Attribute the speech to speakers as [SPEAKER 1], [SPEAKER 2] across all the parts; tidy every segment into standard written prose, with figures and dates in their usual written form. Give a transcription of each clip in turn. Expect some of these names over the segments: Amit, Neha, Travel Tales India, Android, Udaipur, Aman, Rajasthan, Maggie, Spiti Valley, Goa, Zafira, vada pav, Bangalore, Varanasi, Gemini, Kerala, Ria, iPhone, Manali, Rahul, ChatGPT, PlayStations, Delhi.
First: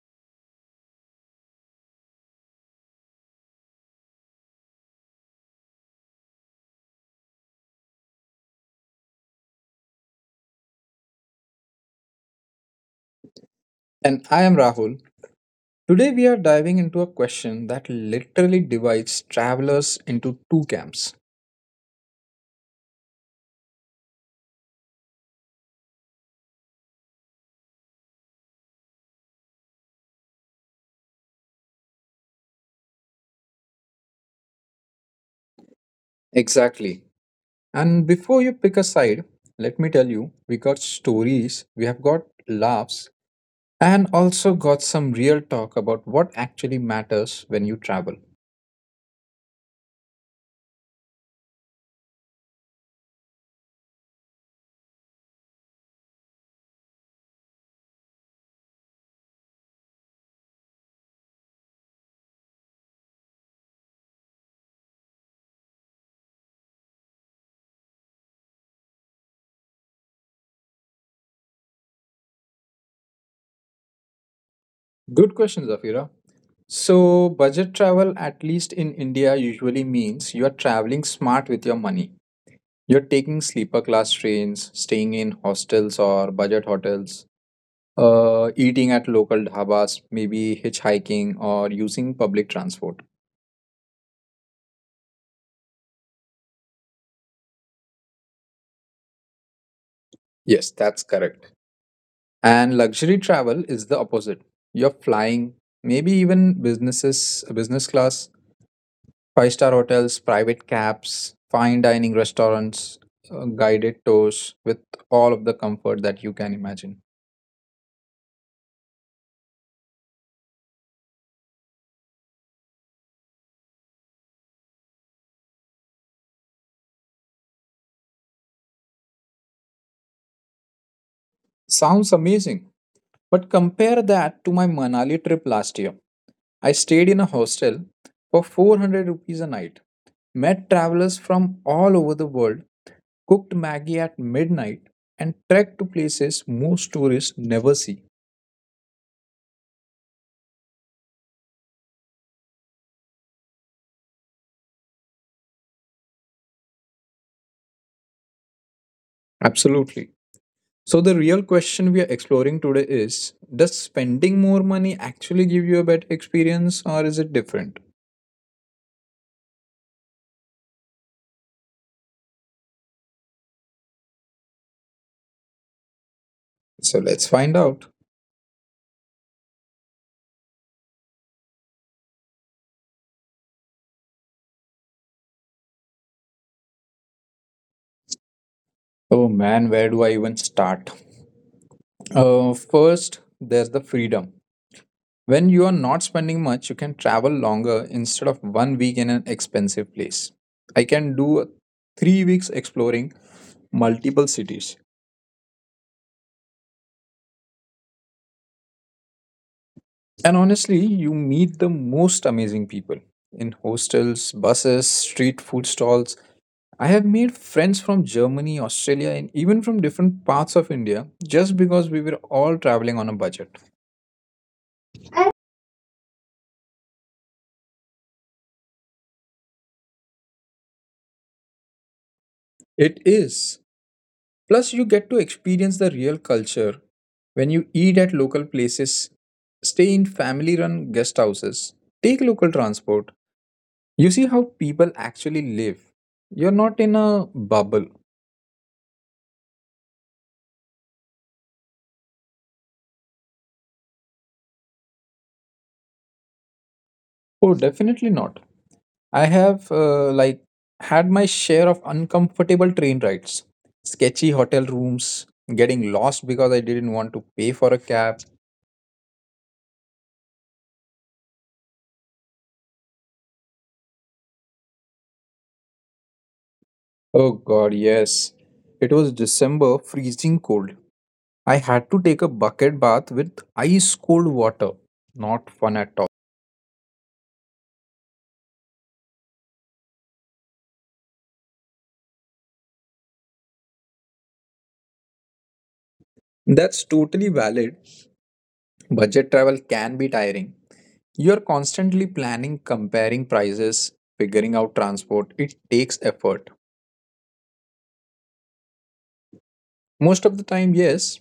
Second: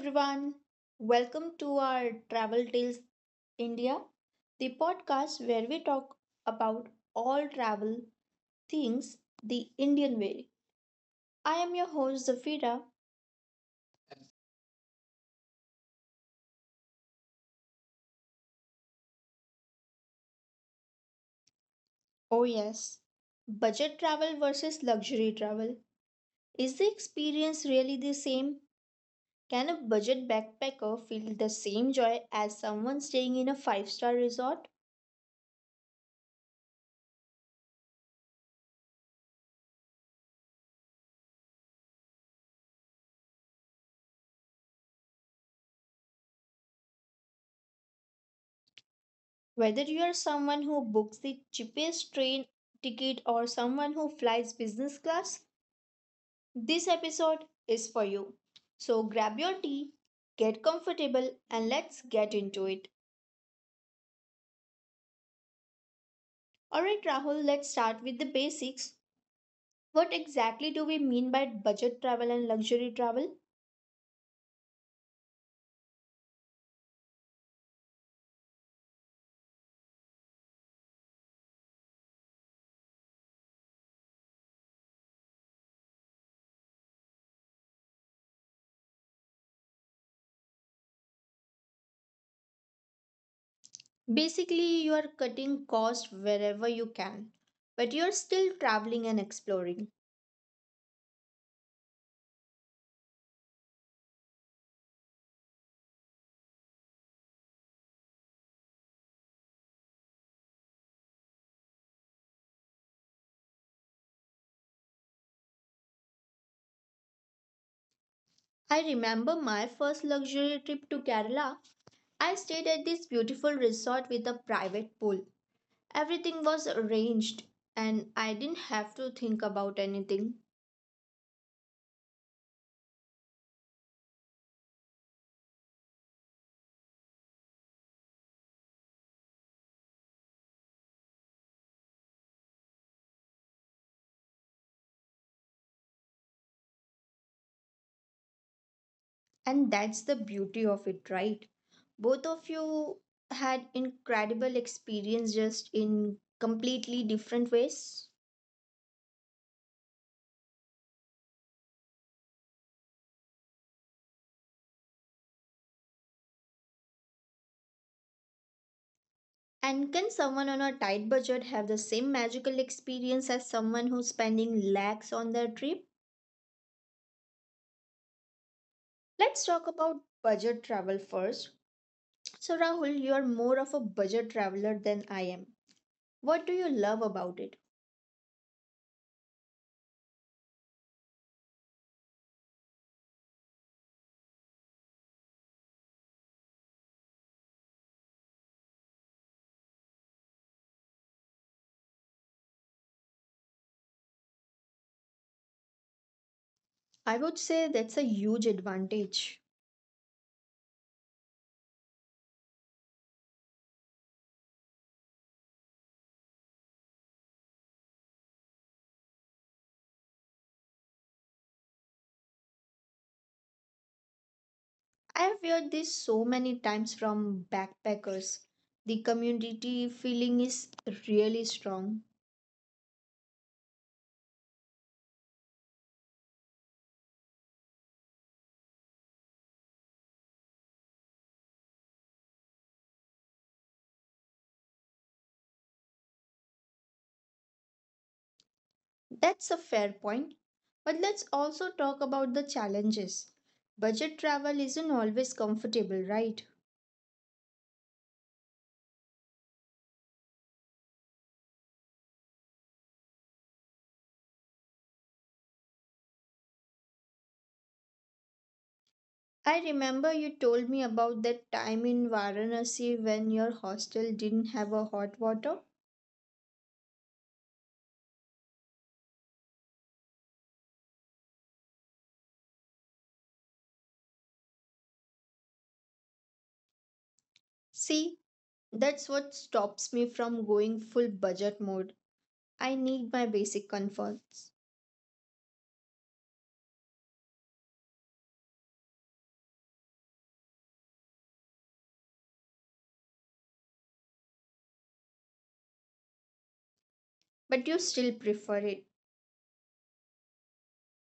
[SPEAKER 1] everyone, welcome to our Travel Tales India, the podcast where we talk about all travel things the Indian way. I am your host Zafira.
[SPEAKER 2] And I am Rahul. Today we are diving into a question that literally divides travelers into two camps.
[SPEAKER 1] Oh, yes, budget travel versus luxury travel. Is the experience really the same? Can a budget backpacker feel the same joy as someone staying in a five-star resort?
[SPEAKER 2] Exactly. And before you pick a side, let me tell you, we got stories, we have got laughs, and also got some real talk about what actually matters when you travel.
[SPEAKER 1] Whether you are someone who books the cheapest train ticket or someone who flies business class, this episode is for you. So grab your tea, get comfortable, and let's get into it. Alright, Rahul, let's start with the basics. What exactly do we mean by budget travel and luxury travel?
[SPEAKER 2] Good question, Zafira. So, budget travel, at least in India, usually means you are traveling smart with your money. You're taking sleeper class trains, staying in hostels or budget hotels, eating at local dhabas, maybe hitchhiking or using public transport.
[SPEAKER 1] Basically, you are cutting costs wherever you can, but you're still traveling and exploring.
[SPEAKER 2] Yes, that's correct. And luxury travel is the opposite. You're flying, maybe even business class, five-star hotels, private cabs, fine dining restaurants, guided tours with all of the comfort that you can imagine.
[SPEAKER 1] I remember my first luxury trip to Kerala. I stayed at this beautiful resort with a private pool. Everything was arranged, and I didn't have to think about anything.
[SPEAKER 2] Sounds amazing. But compare that to my Manali trip last year. I stayed in a hostel for 400 rupees a night, met travelers from all over the world, cooked Maggie at midnight, and trekked to places most tourists never see.
[SPEAKER 1] And that's the beauty of it, right? Both of you had incredible experience just in completely different ways.
[SPEAKER 2] Absolutely. So, the real question we are exploring today is, does spending more money actually give you a better experience, or is it different?
[SPEAKER 1] And can someone on a tight budget have the same magical experience as someone who's spending lakhs on their trip?
[SPEAKER 2] So, let's find out.
[SPEAKER 1] Let's talk about budget travel first. So, Rahul, you're more of a budget traveler than I am. What do you love about it?
[SPEAKER 2] Oh man, where do I even start? First, there's the freedom. When you are not spending much, you can travel longer instead of 1 week in an expensive place. I can do 3 weeks exploring multiple cities.
[SPEAKER 1] I would say that's a huge advantage.
[SPEAKER 2] And honestly, you meet the most amazing people in hostels, buses, street food stalls. I have made friends from Germany, Australia, and even from different parts of India just because we were all traveling on a budget.
[SPEAKER 1] I have heard this so many times from backpackers. The community feeling is really strong.
[SPEAKER 2] It is. Plus, you get to experience the real culture when you eat at local places, stay in family run guest houses, take local transport. You see how people actually live. You're not in a bubble.
[SPEAKER 1] That's a fair point. But let's also talk about the challenges. Budget travel isn't always comfortable, right?
[SPEAKER 2] Oh, definitely not. I have had my share of uncomfortable train rides, sketchy hotel rooms, getting lost because I didn't want to pay for a cab.
[SPEAKER 1] I remember you told me about that time in Varanasi when your hostel didn't have a hot water.
[SPEAKER 2] Oh god, yes. It was December, freezing cold. I had to take a bucket bath with ice cold water. Not fun at all.
[SPEAKER 1] See, that's what stops me from going full budget mode. I need my basic comforts.
[SPEAKER 2] That's totally valid. Budget travel can be tiring. You're constantly planning, comparing prices, figuring out transport. It takes effort.
[SPEAKER 1] But you still prefer it.
[SPEAKER 2] Most of the time, yes,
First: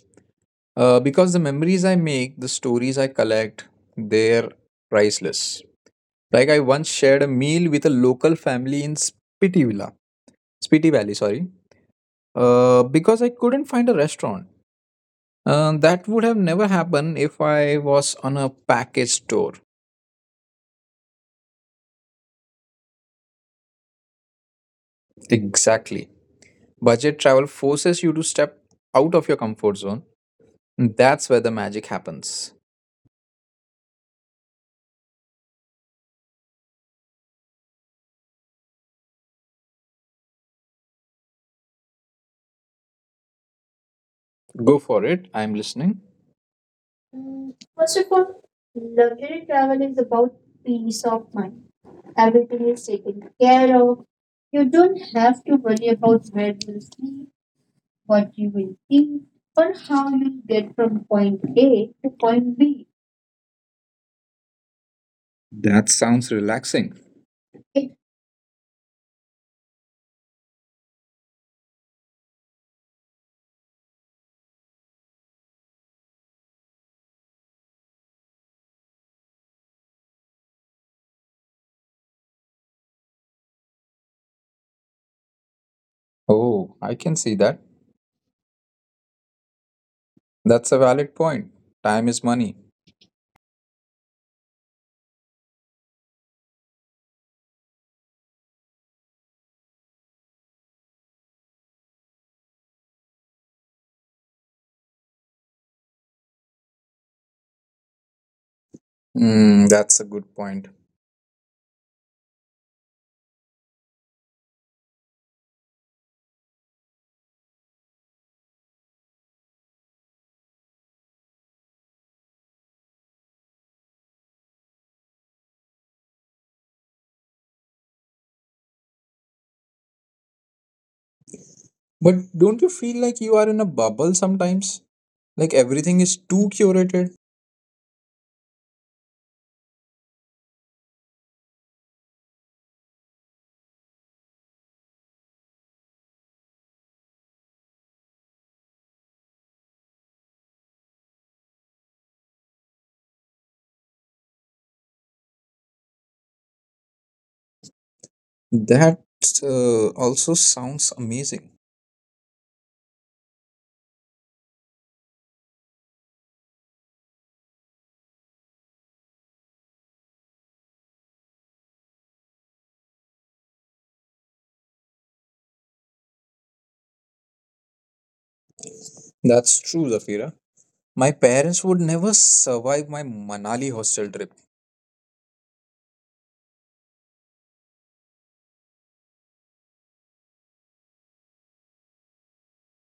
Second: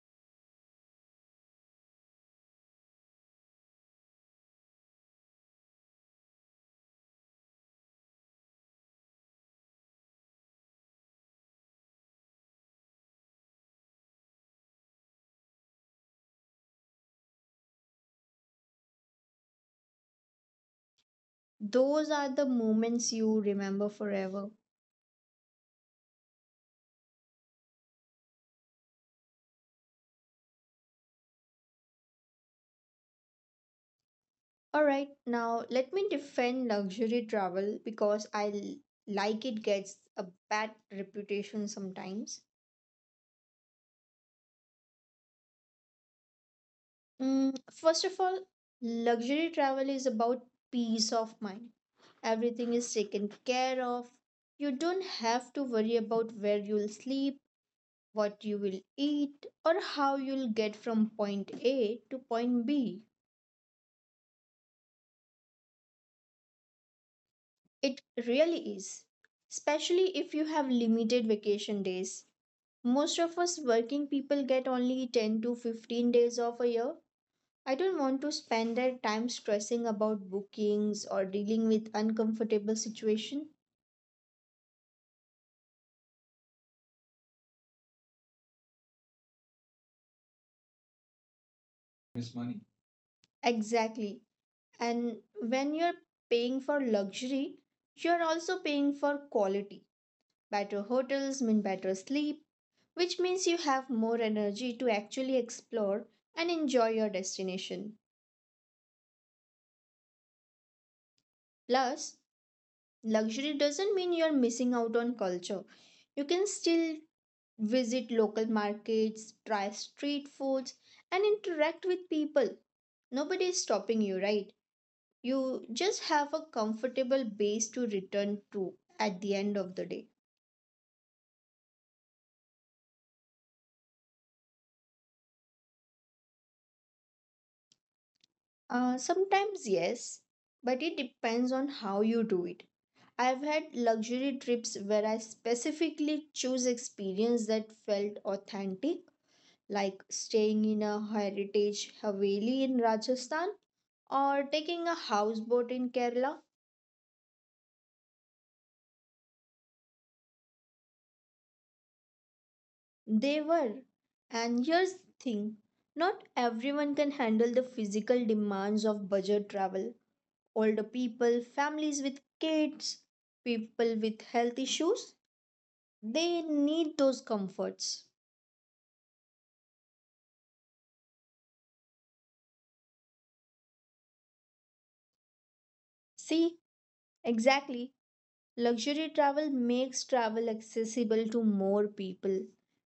[SPEAKER 2] because the memories I make, the stories I collect, they're priceless. Like I once shared a meal with a local family in Spiti Valley, sorry, because I couldn't find a restaurant. That would have never happened if I was on a package tour.
[SPEAKER 1] Those are the moments you remember forever.
[SPEAKER 2] Exactly. Budget travel forces you to step out of your comfort zone. That's where the magic happens.
[SPEAKER 1] Alright, now let me defend luxury travel because I like it gets a bad reputation sometimes.
[SPEAKER 2] Go for it. I'm listening. First
[SPEAKER 1] First
[SPEAKER 2] of
[SPEAKER 1] of all,
[SPEAKER 2] all, luxury
[SPEAKER 1] luxury
[SPEAKER 2] travel
[SPEAKER 1] travel
[SPEAKER 2] is
[SPEAKER 1] is
[SPEAKER 2] about
[SPEAKER 1] about
[SPEAKER 2] peace
[SPEAKER 1] peace
[SPEAKER 2] of
[SPEAKER 1] of mind.
[SPEAKER 2] mind. Everything
[SPEAKER 1] Everything
[SPEAKER 2] is
[SPEAKER 1] is taken
[SPEAKER 2] taken
[SPEAKER 1] care
[SPEAKER 2] care of.
[SPEAKER 1] of.
[SPEAKER 2] You
[SPEAKER 1] You
[SPEAKER 2] don't
[SPEAKER 1] don't
[SPEAKER 2] have
[SPEAKER 1] have
[SPEAKER 2] to
[SPEAKER 1] to
[SPEAKER 2] worry
[SPEAKER 1] worry
[SPEAKER 2] about
[SPEAKER 1] about where
[SPEAKER 2] where you'll
[SPEAKER 1] you'll
[SPEAKER 2] sleep,
[SPEAKER 1] sleep, what
[SPEAKER 2] what you
[SPEAKER 1] you will
[SPEAKER 2] will eat,
[SPEAKER 1] eat, or
[SPEAKER 2] or how
[SPEAKER 1] how
[SPEAKER 2] you'll
[SPEAKER 1] you'll get
[SPEAKER 2] get from
[SPEAKER 1] from
[SPEAKER 2] point
[SPEAKER 1] point
[SPEAKER 2] A
[SPEAKER 1] A
[SPEAKER 2] to
[SPEAKER 1] to
[SPEAKER 2] point
[SPEAKER 1] point
[SPEAKER 2] B.
[SPEAKER 1] B.
[SPEAKER 2] That sounds relaxing.
[SPEAKER 1] It really is, especially if you have limited vacation days. Most of us working people get only 10 to 15 days off a year. I don't want to spend their time stressing about bookings or dealing with uncomfortable situation.
[SPEAKER 2] Oh, I can see that. That's a valid point. Time is
[SPEAKER 1] Miss money.
[SPEAKER 2] money.
[SPEAKER 1] Exactly. And when you're paying for luxury, you're also paying for quality. Better hotels mean better sleep, which means you have more energy to actually explore and enjoy your destination.
[SPEAKER 2] Mm, that's a good point.
[SPEAKER 1] Plus, luxury doesn't mean you're missing out on culture. You can still visit local markets, try street foods, and interact with people. Nobody is stopping you, right? You just have a comfortable base to return to at the end of the day.
[SPEAKER 2] But don't you feel like you are in a bubble sometimes? Like everything is too curated?
[SPEAKER 1] Sometimes, yes, but it depends on how you do it. I've had luxury trips where I specifically choose experience that felt authentic like staying in a heritage haveli in Rajasthan or taking a houseboat in Kerala.
[SPEAKER 2] That also sounds amazing.
[SPEAKER 1] They were. And here's the thing not everyone can handle the physical demands of budget travel. Older people, families with kids, people with health issues, they need those comforts.
[SPEAKER 2] That's true, Zafira. My parents would never survive my Manali hostel trip.
[SPEAKER 1] See, exactly. Luxury travel makes travel accessible to more people,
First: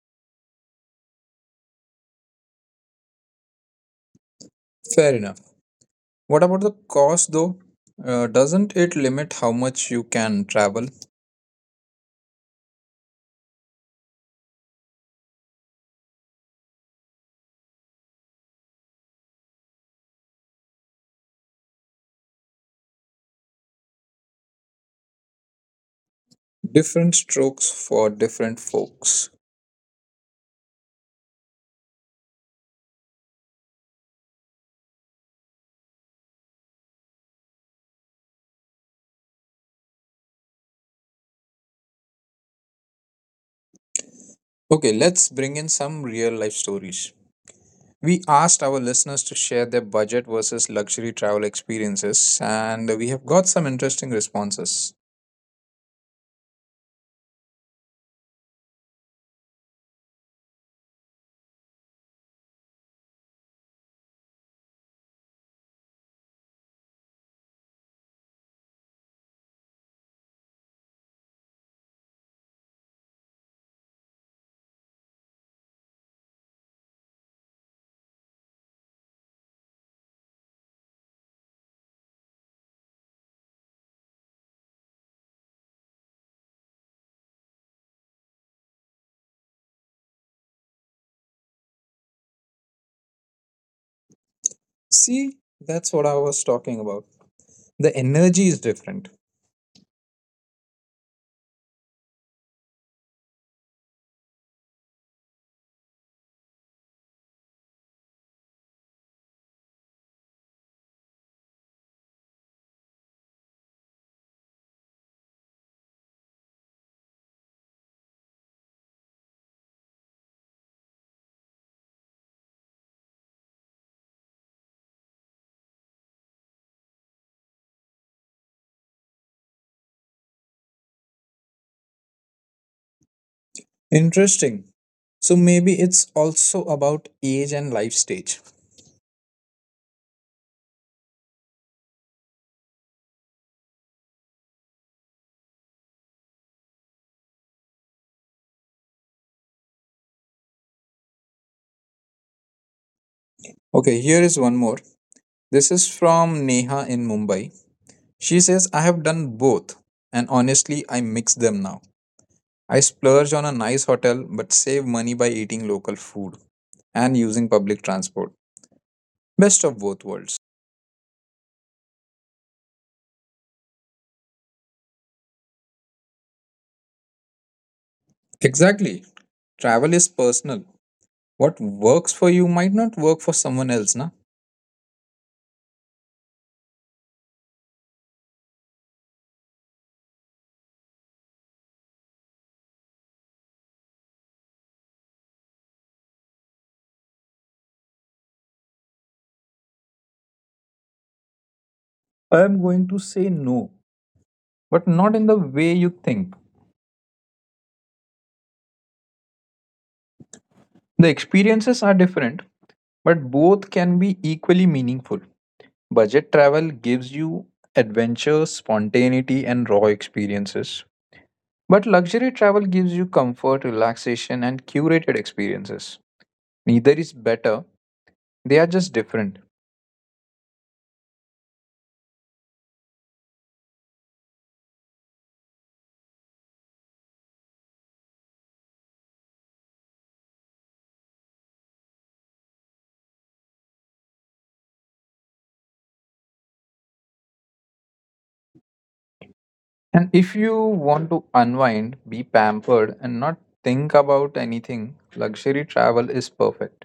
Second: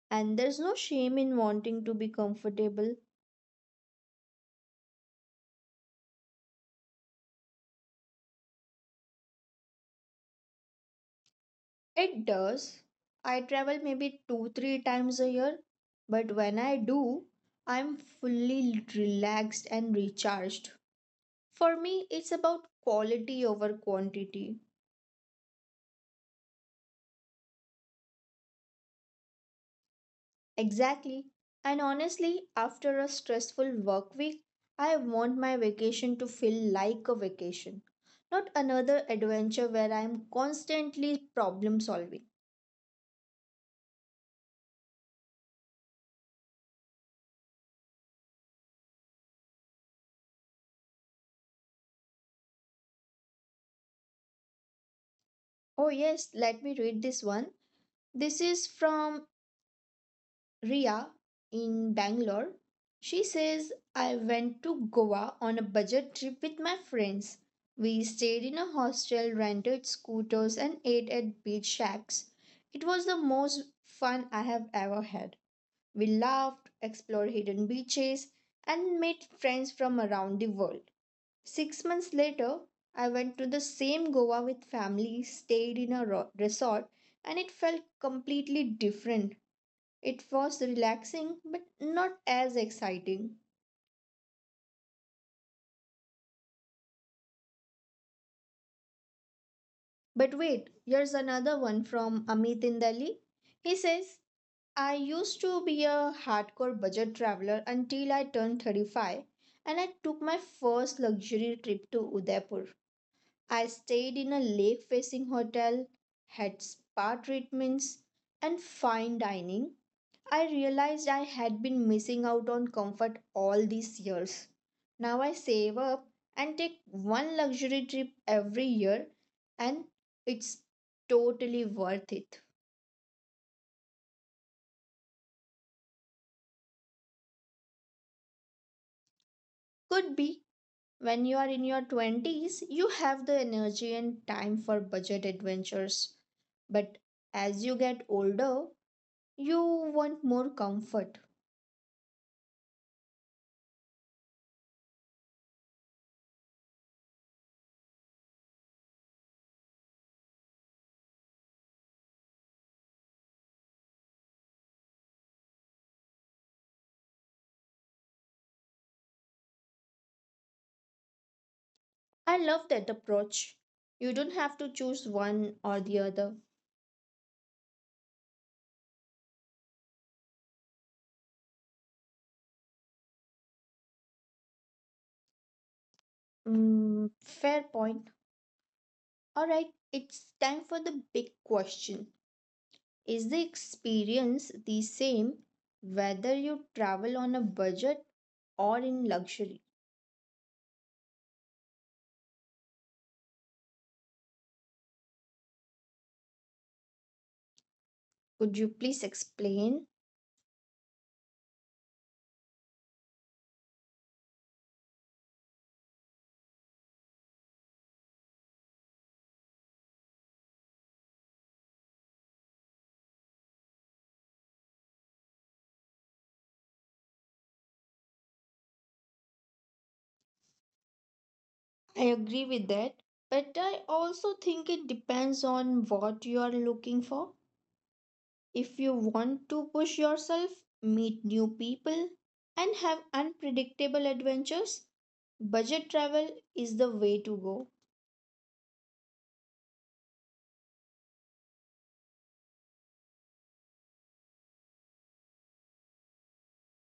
[SPEAKER 1] and there's no shame in wanting to be comfortable.
[SPEAKER 2] Fair enough. What about the cost though? Doesn't it limit how much you can travel?
[SPEAKER 1] It does. I travel maybe two, three times a year, but when I do, I'm fully relaxed and recharged. For me, it's about quality over quantity.
[SPEAKER 2] Different strokes for different folks.
[SPEAKER 1] Exactly. And honestly, after a stressful work week, I want my vacation to feel like a vacation, not another adventure where I am constantly problem solving.
[SPEAKER 2] Okay, let's bring in some real life stories. We asked our listeners to share their budget versus luxury travel experiences, and we have got some interesting responses.
[SPEAKER 1] Oh, yes, let me read this one. This is from Ria in Bangalore. She says, I went to Goa on a budget trip with my friends. We stayed in a hostel, rented scooters, and ate at beach shacks. It was the most fun I have ever had. We laughed, explored hidden beaches, and made friends from around the world. 6 months later, I went to the same Goa with family, stayed in a resort, and it felt completely different it was relaxing, but not as exciting.
[SPEAKER 2] See, that's what I was talking about. The energy is different.
[SPEAKER 1] But wait, here's another one from Amit in Delhi. He says, I used to be a hardcore budget traveler until I turned 35 and I took my first luxury trip to Udaipur. I stayed in a lake facing hotel, had spa treatments and fine dining, I realized I had been missing out on comfort all these years. Now I save up and take one luxury trip every year, and it's totally worth it.
[SPEAKER 2] Interesting. So maybe it's also about age and life stage.
[SPEAKER 1] Could be when you are in your 20s, you have the energy and time for budget adventures. But as you get older, you want more comfort.
[SPEAKER 2] Okay, here is one more. This is from Neha in Mumbai. She says, I have done both, and honestly, I mix them now. I splurge on a nice hotel but save money by eating local food and using public transport. Best of both worlds.
[SPEAKER 1] I love that approach. You don't have to choose one or the other.
[SPEAKER 2] Exactly. Travel is personal. What works for you might not work for someone else, na?
[SPEAKER 1] Mm, fair point. All right, it's time for the big question. Is the experience the same whether you travel on a budget or in luxury?
[SPEAKER 2] I am going to say no, but not in the way you think.
[SPEAKER 1] Could you please explain?
[SPEAKER 2] The experiences are different, but both can be equally meaningful. Budget travel gives you adventure, spontaneity, and raw experiences. But luxury travel gives you comfort, relaxation, and curated experiences. Neither is better, they are just different.
[SPEAKER 1] I agree with that, but I also think it depends on what you are looking for. If you want to push yourself, meet new people, and have unpredictable adventures, budget travel is the way to go.
[SPEAKER 2] And if you want to unwind, be pampered, and not think about anything, luxury travel is perfect.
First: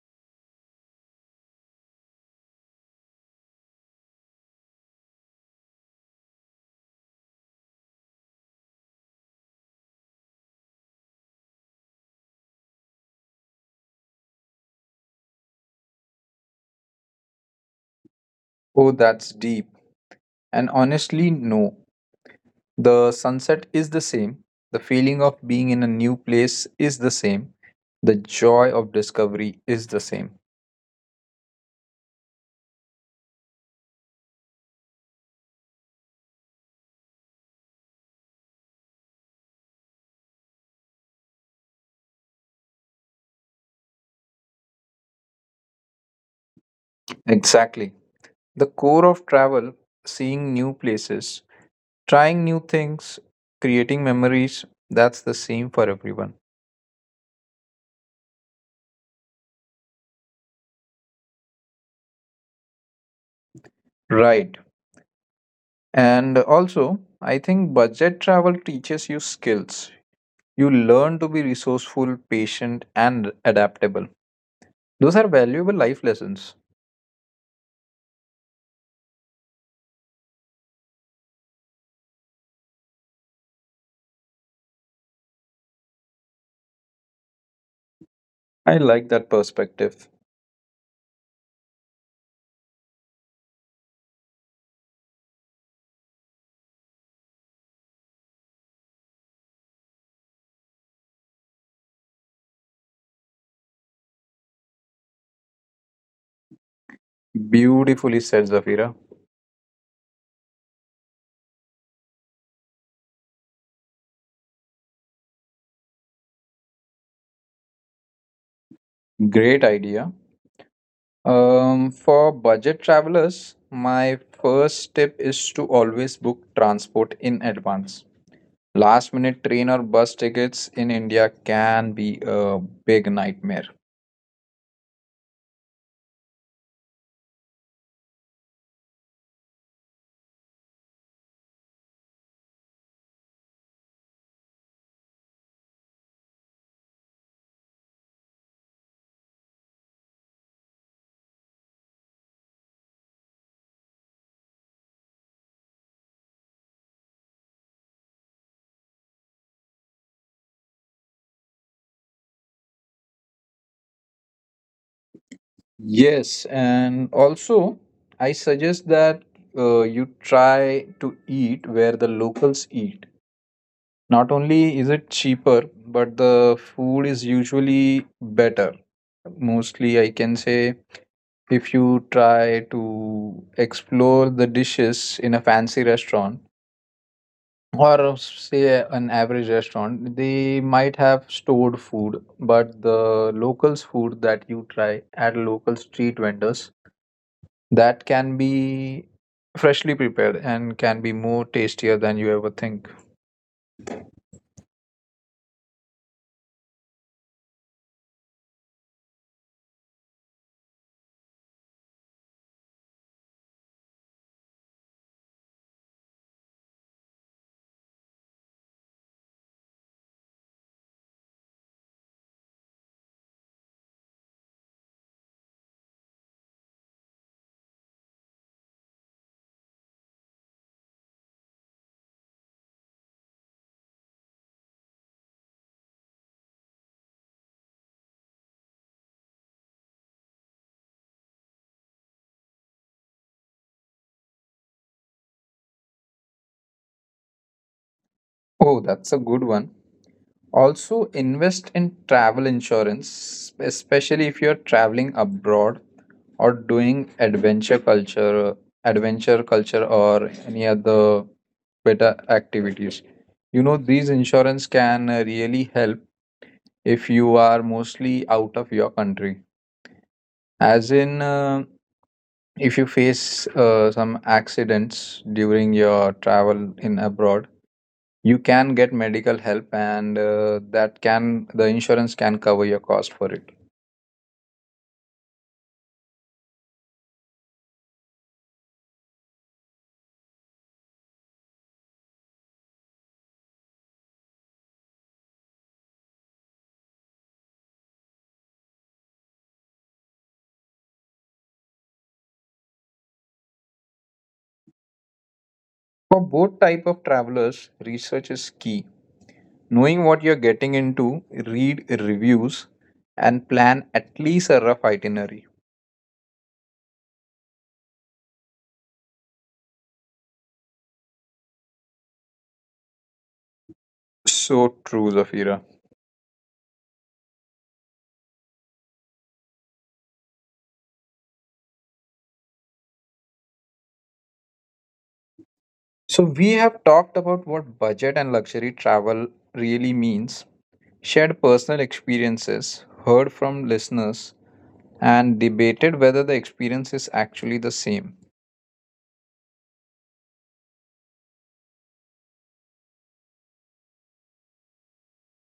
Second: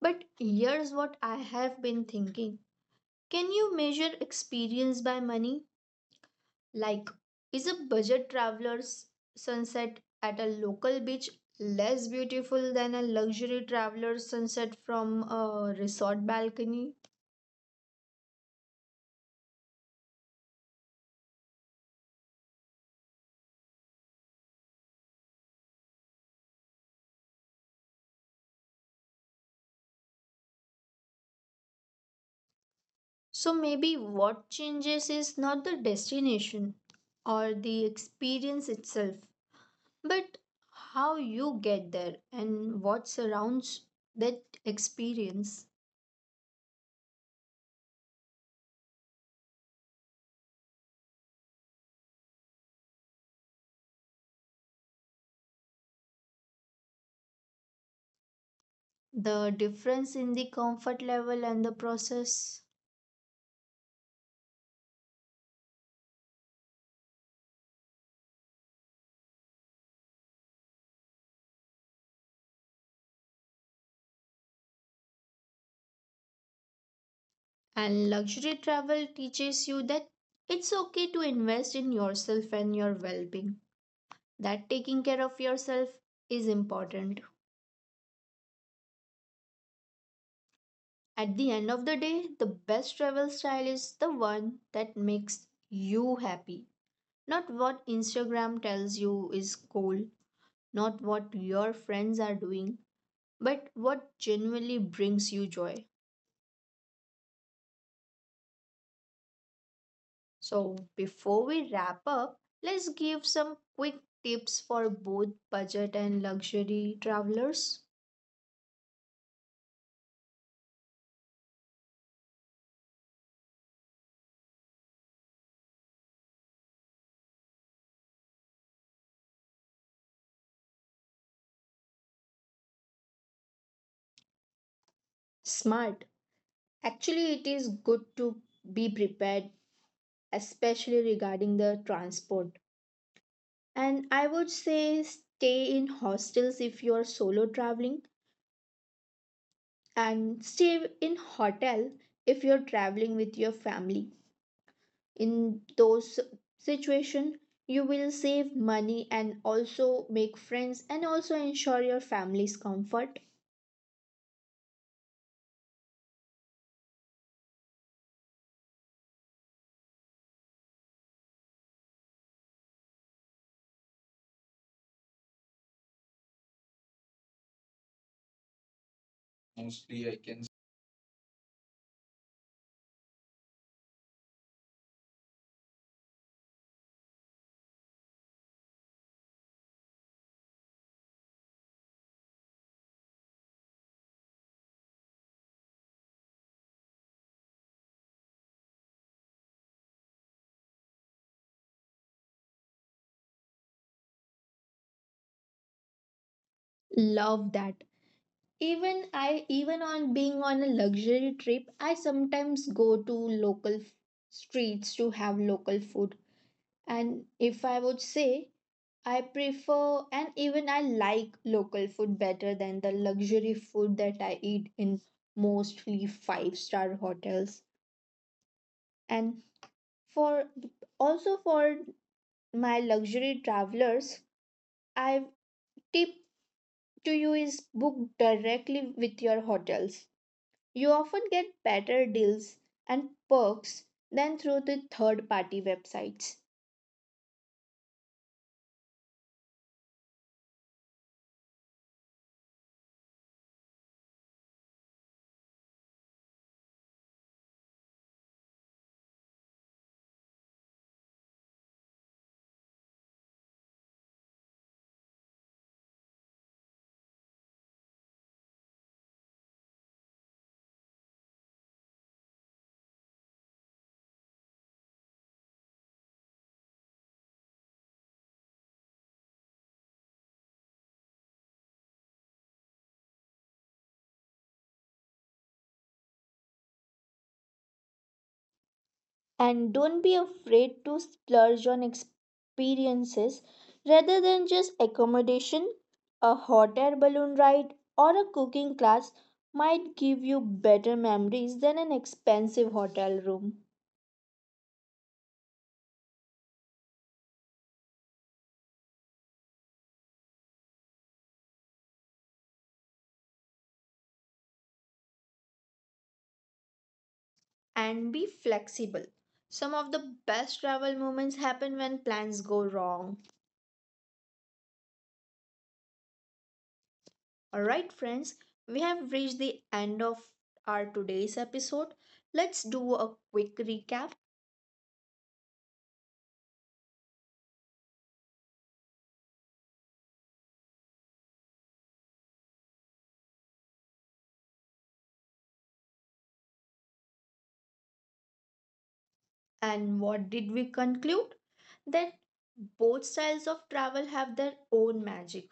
[SPEAKER 1] But here's what I have been thinking. Can you measure experience by money? Like, is a budget traveler's sunset at a local beach less beautiful than a luxury traveler's sunset from a resort balcony?
[SPEAKER 2] Oh, that's deep. And honestly, no. The sunset is the same. The feeling of being in a new place is the same. The joy of discovery is the same.
[SPEAKER 1] So, maybe what changes is not the destination or the experience itself, but how you get there and what surrounds that experience,
[SPEAKER 2] Exactly. The core of travel, seeing new places, trying new things, creating memories, that's the same for everyone.
[SPEAKER 1] the difference in the comfort level and the process.
[SPEAKER 2] Right. And also, I think budget travel teaches you skills. You learn to be resourceful, patient, and adaptable. Those are valuable life lessons.
[SPEAKER 1] And luxury travel teaches you that it's okay to invest in yourself and your well being, that taking care of yourself is important.
[SPEAKER 2] I like that perspective.
[SPEAKER 1] At the end of the day, the best travel style is the one that makes you happy, not what Instagram tells you is cool, not what your friends are doing, but what genuinely brings you joy.
[SPEAKER 2] Beautifully said, Zafira.
[SPEAKER 1] So, before we wrap up, let's give some quick tips for both budget and luxury travelers.
[SPEAKER 2] Great idea. For budget travelers, my first tip is to always book transport in advance. Last minute train or bus tickets in India can be a big nightmare.
[SPEAKER 1] Smart. Actually, it is good to be prepared, especially regarding the transport. And I would say stay in hostels if you are solo traveling, and stay in hotel if you're traveling with your family. In those situation you will save money and also make friends and also ensure your family's comfort.
[SPEAKER 2] Yes, and also I suggest that you try to eat where the locals eat. Not only is it cheaper, but the food is usually better. Mostly,
[SPEAKER 1] Mostly
[SPEAKER 2] I
[SPEAKER 1] I
[SPEAKER 2] can
[SPEAKER 1] can
[SPEAKER 2] say if you try to explore the dishes in a fancy restaurant, or say an average restaurant, they might have stored food, but the locals food that you try at local street vendors, that can be freshly prepared and can be more tastier than you ever think.
[SPEAKER 1] love that. Even I, even on being on a luxury trip, I sometimes go to local streets to have local food, and if I would say, I prefer and even I like local food better than the luxury food that I eat in mostly five-star hotels. And for also for my luxury travelers, I tip to you is book directly with your hotels. You often get better deals and perks than through the third party websites.
[SPEAKER 2] Oh, that's a good one. Also, invest in travel insurance, especially if you're traveling abroad or doing adventure culture, or any other better activities. You know, these insurance can really help if you are mostly out of your country. As in, if you face some accidents during your travel in abroad, you can get medical help and that can the insurance can cover your cost for it.
[SPEAKER 1] And don't be afraid to splurge on experiences rather than just accommodation. A hot air balloon ride or a cooking class might give you better memories than an expensive hotel room.
[SPEAKER 2] For both type of travelers, research is key. Knowing what you're getting into, read reviews and plan at least a rough itinerary.
[SPEAKER 1] And be flexible. Some of the best travel moments happen when plans go wrong.
[SPEAKER 2] So true, Zafira.
[SPEAKER 1] Alright, friends, we have reached the end of our today's episode. Let's do a quick recap.
[SPEAKER 2] So we have talked about what budget and luxury travel really means, shared personal experiences, heard from listeners, and debated whether the experience is actually the same.
[SPEAKER 1] And what did we conclude? That both styles of travel have their own magic.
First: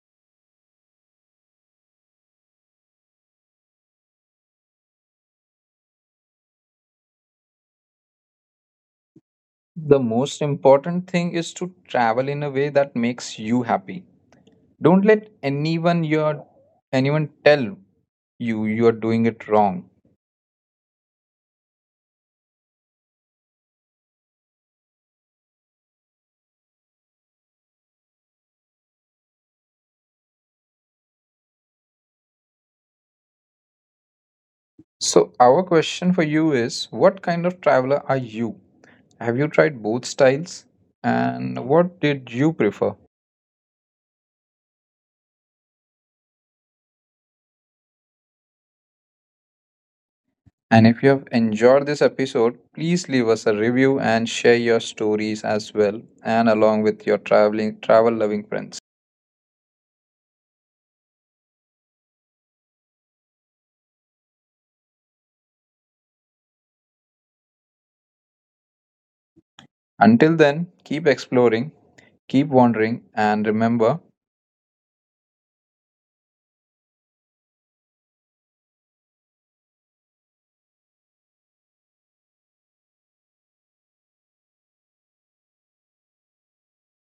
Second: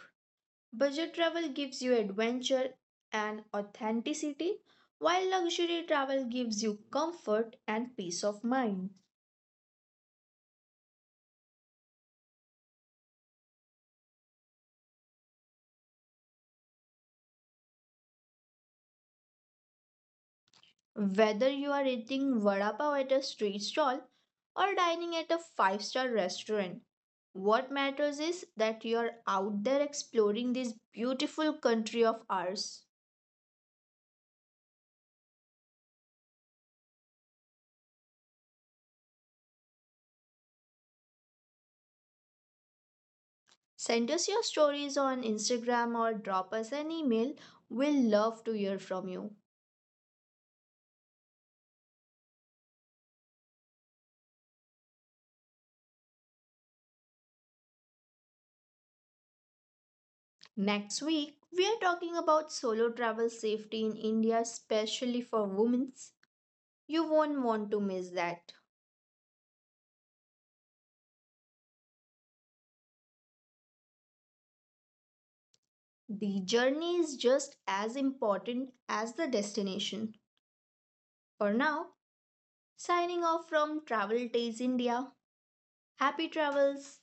[SPEAKER 1] Budget travel gives you adventure and authenticity, while luxury travel gives you comfort and peace of mind.
[SPEAKER 2] The most important thing is to travel in a way that makes you happy. Don't let anyone your anyone tell you you are doing it wrong.
[SPEAKER 1] Whether you are eating vada pav at a street stall or dining at a five-star restaurant, what matters is that you are out there exploring this beautiful country of ours.
[SPEAKER 2] So our question for you is, what kind of traveler are you? Have you tried both styles? And what did you prefer?
[SPEAKER 1] Send us your stories on Instagram or drop us an email. We'll love to hear from you.
[SPEAKER 2] And if you have enjoyed this episode, please leave us a review and share your stories as well and along with your travel loving friends.
[SPEAKER 1] Next week, we are talking about solo travel safety in India, especially for women. You won't want to miss that.
[SPEAKER 2] Until then, keep exploring, keep wondering, and remember
[SPEAKER 1] The journey is just as important as the destination. For now, signing off from Travel Days India. Happy travels!